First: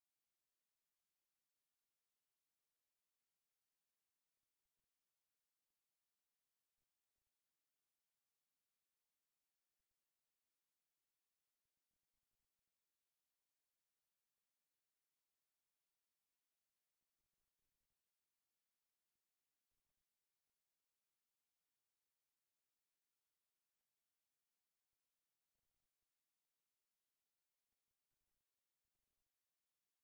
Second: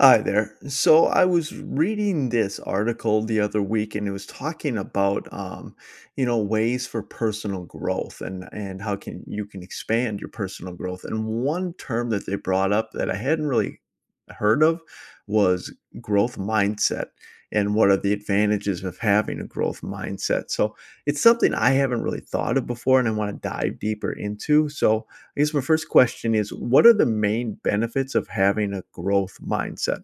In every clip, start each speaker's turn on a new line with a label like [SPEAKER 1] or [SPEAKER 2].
[SPEAKER 1] Hi there. So I was reading this article the other week, and it was talking about, ways for personal growth and how can you can expand your personal growth. And one term that they brought up that I hadn't really heard of was growth mindset and what are the advantages of having a growth mindset. So it's something I haven't really thought of before, and I want to dive deeper into. So I guess my first question is what are the main benefits of having a growth mindset?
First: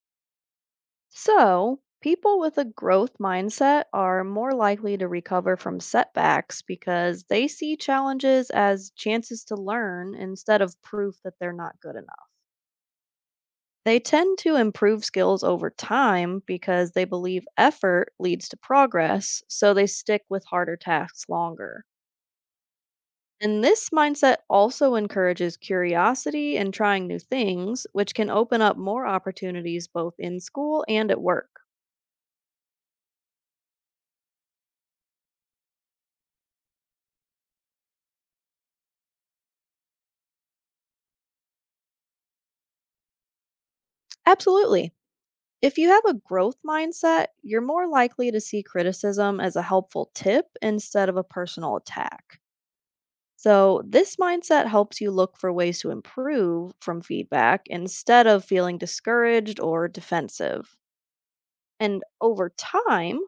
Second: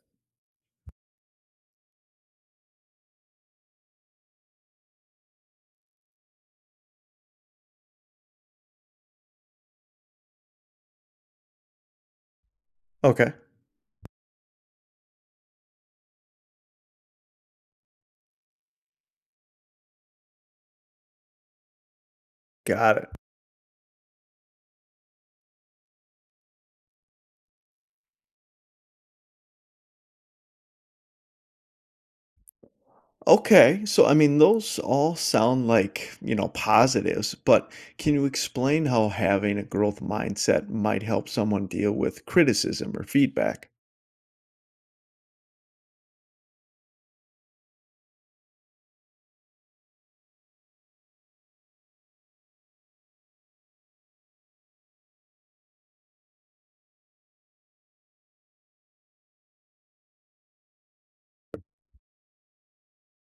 [SPEAKER 2] So, people with a growth mindset are more likely to recover from setbacks because they see challenges as chances to learn instead of proof that they're not good enough.
[SPEAKER 1] Okay,
[SPEAKER 2] They tend to improve skills over time because they believe effort leads to progress, so they stick with harder tasks longer.
[SPEAKER 1] got it.
[SPEAKER 2] And this mindset also encourages curiosity and trying new things, which can open up more opportunities both in school and at work.
[SPEAKER 1] Okay, so I mean, those all sound like, you know, positives, but can you explain how having a growth mindset might help someone deal with criticism or feedback?
[SPEAKER 2] Absolutely. If you have a growth mindset, you're more likely to see criticism as a helpful tip instead of a personal attack. So, this mindset helps you look for ways to improve from feedback instead of feeling discouraged or defensive. And over time,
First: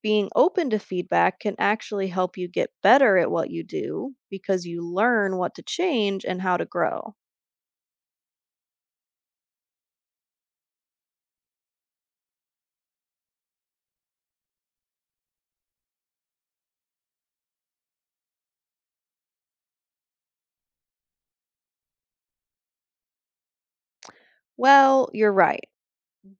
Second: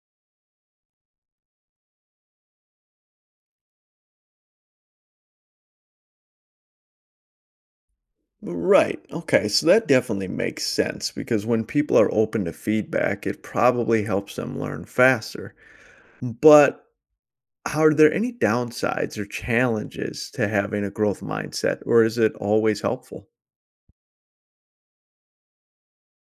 [SPEAKER 2] being open to feedback can actually help you get better at what you do because you learn what to change and how to grow.
[SPEAKER 1] Right. Okay. So that definitely makes sense because when people are open to feedback, it probably helps them learn faster. But are there any downsides or challenges to having a growth mindset, or is it always helpful?
[SPEAKER 2] Well, you're right.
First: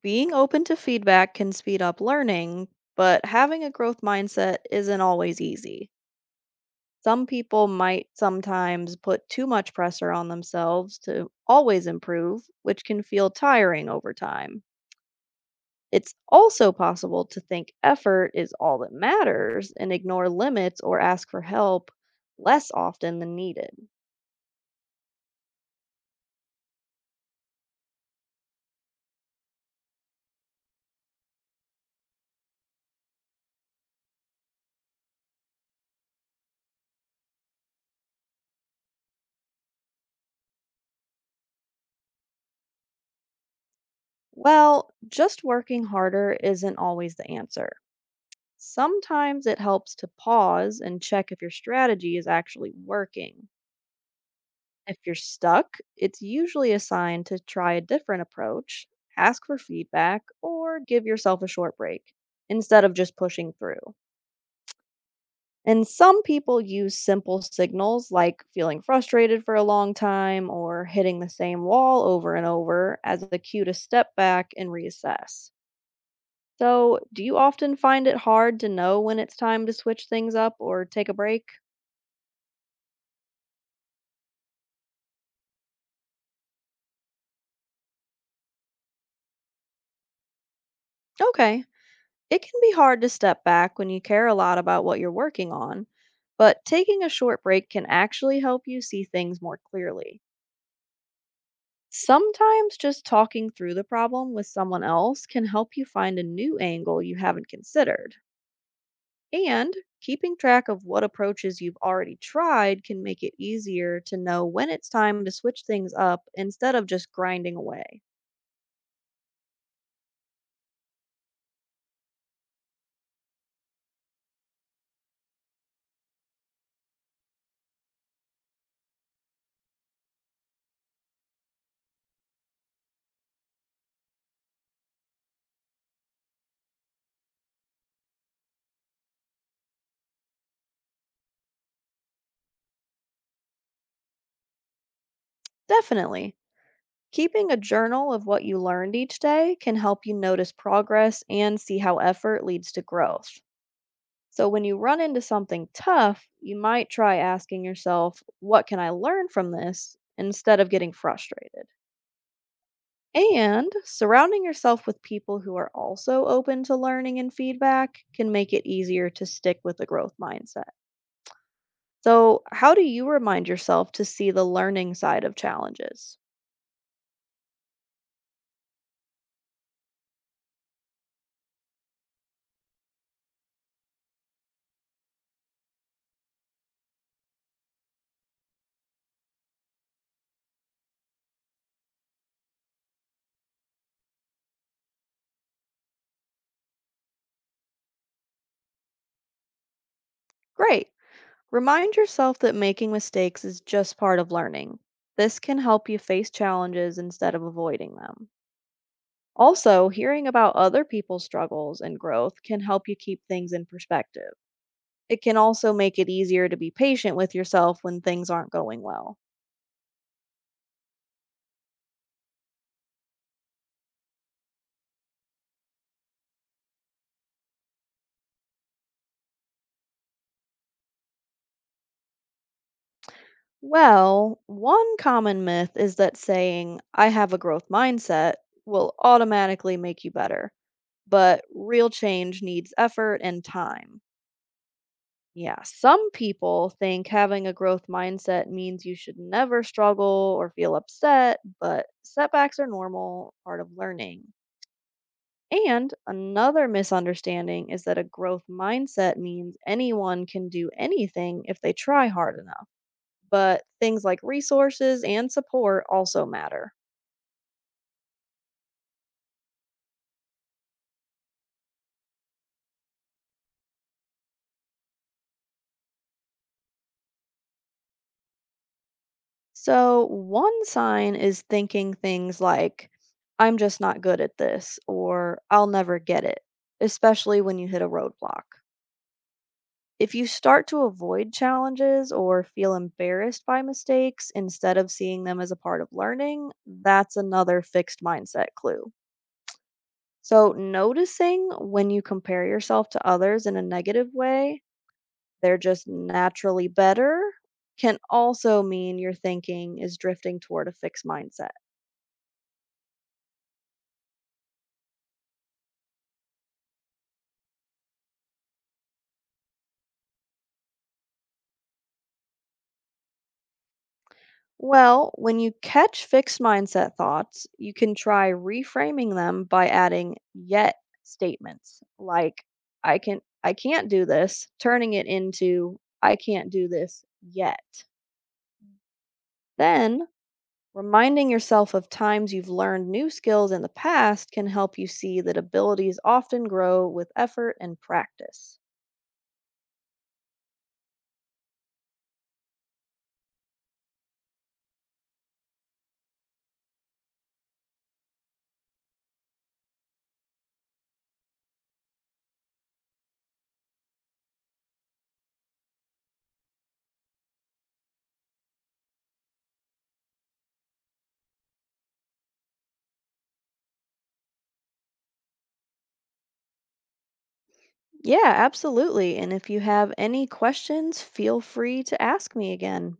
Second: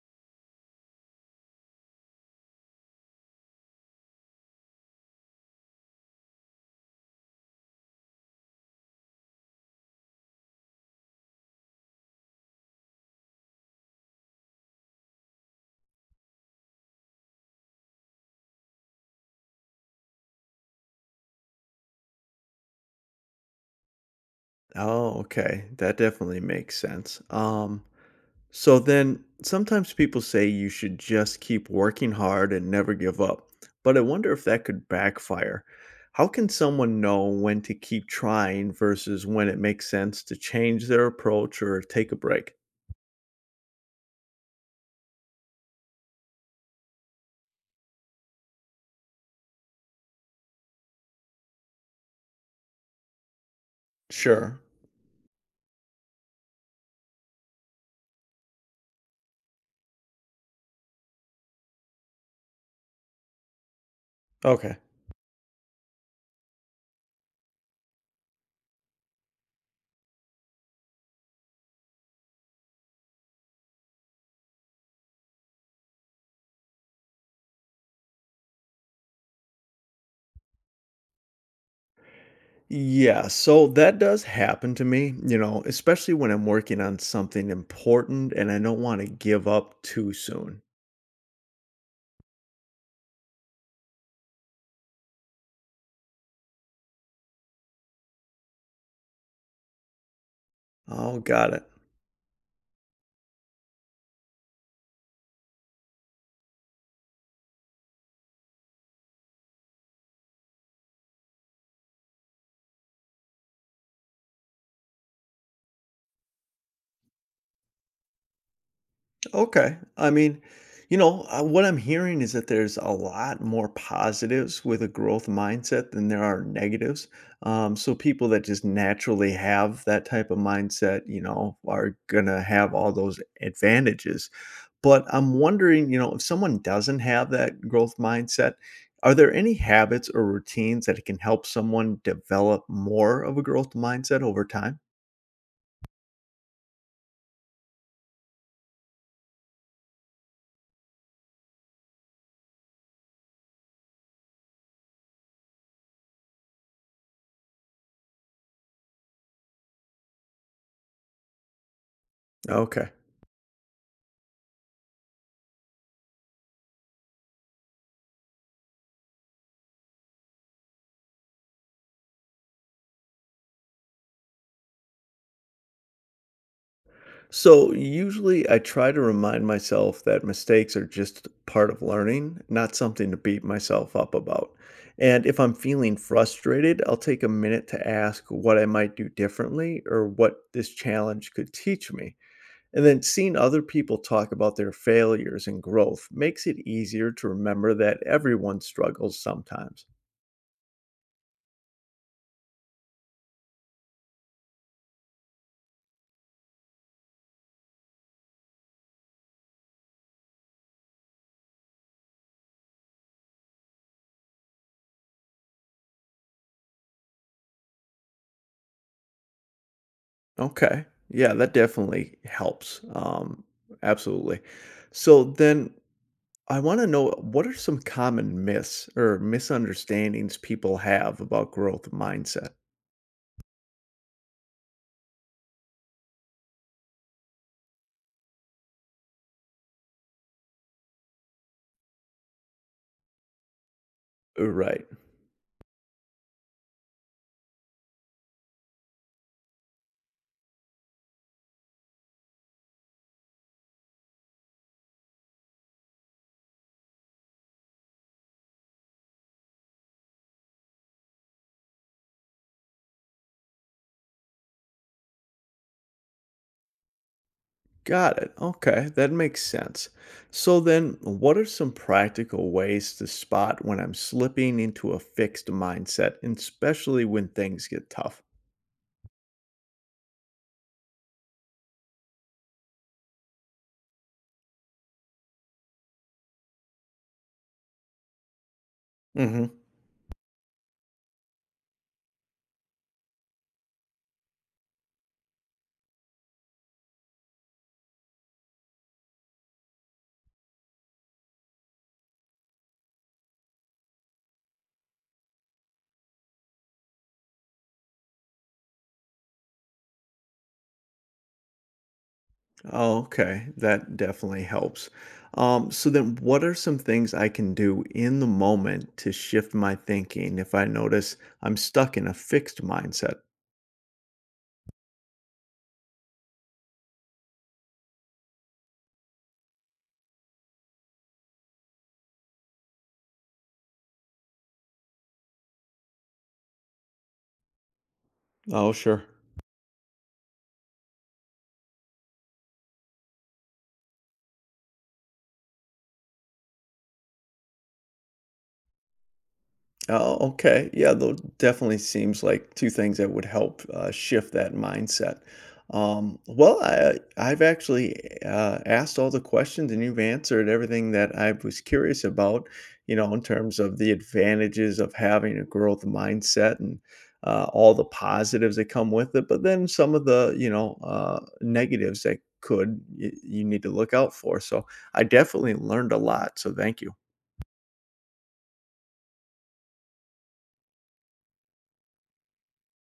[SPEAKER 2] Being open to feedback can speed up learning, but having a growth mindset isn't always easy. Some people might sometimes put too much pressure on themselves to always improve, which can feel tiring over time. It's also possible to think effort is all that matters and ignore limits or ask for help less often than needed.
[SPEAKER 1] Oh, okay. That definitely makes sense. So then sometimes people say you should just keep working hard and never give up, but I wonder if that could backfire. How can someone know when to keep trying versus when it makes sense to change their approach or take a break?
[SPEAKER 2] Well, just working harder isn't always the answer. Sometimes it helps to pause and check if your strategy is actually working.
[SPEAKER 1] Sure.
[SPEAKER 2] If you're stuck, it's usually a sign to try a different approach, ask for feedback, or give yourself a short break instead of just pushing through.
[SPEAKER 1] Okay.
[SPEAKER 2] And some people use simple signals like feeling frustrated for a long time or hitting the same wall over and over as a cue to step back and reassess. So, do you often find it hard to know when it's time to switch things up or take a break?
[SPEAKER 1] Yeah, so that does happen to me, you know, especially when I'm working on something important and I don't want to give up too soon.
[SPEAKER 2] Okay. It can be hard to step back when you care a lot about what you're working on, but taking a short break can actually help you see things more clearly.
[SPEAKER 1] Oh, got it.
[SPEAKER 2] Sometimes just talking through the problem with someone else can help you find a new angle you haven't considered. And keeping track of what approaches you've already tried can make it easier to know when it's time to switch things up instead of just grinding away.
[SPEAKER 1] Okay. I mean, what I'm hearing is that there's a lot more positives with a growth mindset than there are negatives. So people that just naturally have that type of mindset, you know, are gonna have all those advantages. But I'm wondering, you know, if someone doesn't have that growth mindset, are there any habits or routines that can help someone develop more of a growth mindset over time?
[SPEAKER 2] Definitely. Keeping a journal of what you learned each day can help you notice progress and see how effort leads to growth. So, when you run into something tough, you might try asking yourself, What can I learn from this? Instead of getting frustrated.
[SPEAKER 1] Okay.
[SPEAKER 2] And surrounding yourself with people who are also open to learning and feedback can make it easier to stick with a growth mindset. So, how do you remind yourself to see the learning side of challenges?
[SPEAKER 1] So usually I try to remind myself that mistakes are just part of learning, not something to beat myself up about. And if I'm feeling frustrated, I'll take a minute to ask what I might do differently or what this challenge could teach me. And then seeing other people talk about their failures and growth makes it easier to remember that everyone struggles sometimes.
[SPEAKER 2] Great. Remind yourself that making mistakes is just part of learning. This can help you face challenges instead of avoiding them. Also, hearing about other people's struggles and growth can help you keep things in perspective. It can also make it easier to be patient with yourself when things aren't going well.
[SPEAKER 1] Okay. Yeah, that definitely helps. Absolutely. So then I want to know what are some common myths or misunderstandings people have about growth mindset?
[SPEAKER 2] Well, one common myth is that saying, I have a growth mindset, will automatically make you better. But real change needs effort and time.
[SPEAKER 1] Right.
[SPEAKER 2] Yeah, some people think having a growth mindset means you should never struggle or feel upset, but setbacks are normal, part of learning. And another misunderstanding is that a growth mindset means anyone can do anything if they try hard enough. But things like resources and support also matter.
[SPEAKER 1] Got it. Okay. That makes sense. So then what are some practical ways to spot when I'm slipping into a fixed mindset, and especially when things get tough?
[SPEAKER 2] So, one sign is thinking things like, I'm just not good at this, or I'll never get it, especially when you hit a roadblock.
[SPEAKER 1] Mm-hmm.
[SPEAKER 2] If you start to avoid challenges or feel embarrassed by mistakes instead of seeing them as a part of learning, that's another fixed mindset clue. So, noticing when you compare yourself to others in a negative way, they're just naturally better, can also mean your thinking is drifting toward a fixed mindset.
[SPEAKER 1] Oh, okay. That definitely helps. So then what are some things I can do in the moment to shift my thinking if I notice I'm stuck in a fixed mindset?
[SPEAKER 2] Well, when you catch fixed mindset thoughts, you can try reframing them by adding yet statements like I can't do this, turning it into I can't do this yet.
[SPEAKER 1] Oh, sure.
[SPEAKER 2] Then, reminding yourself of times you've learned new skills in the past can help you see that abilities often grow with effort and practice.
[SPEAKER 1] Oh, okay. Yeah, though definitely seems like two things that would help shift that mindset. Well, I've actually asked all the questions and you've answered everything that I was curious about, you know, in terms of the advantages of having a growth mindset and all the positives that come with it, but then some of the, you know, negatives that could you need to look out for. So I definitely learned a lot. So thank you.
[SPEAKER 2] Yeah, absolutely. And if you have any questions, feel free to ask me again.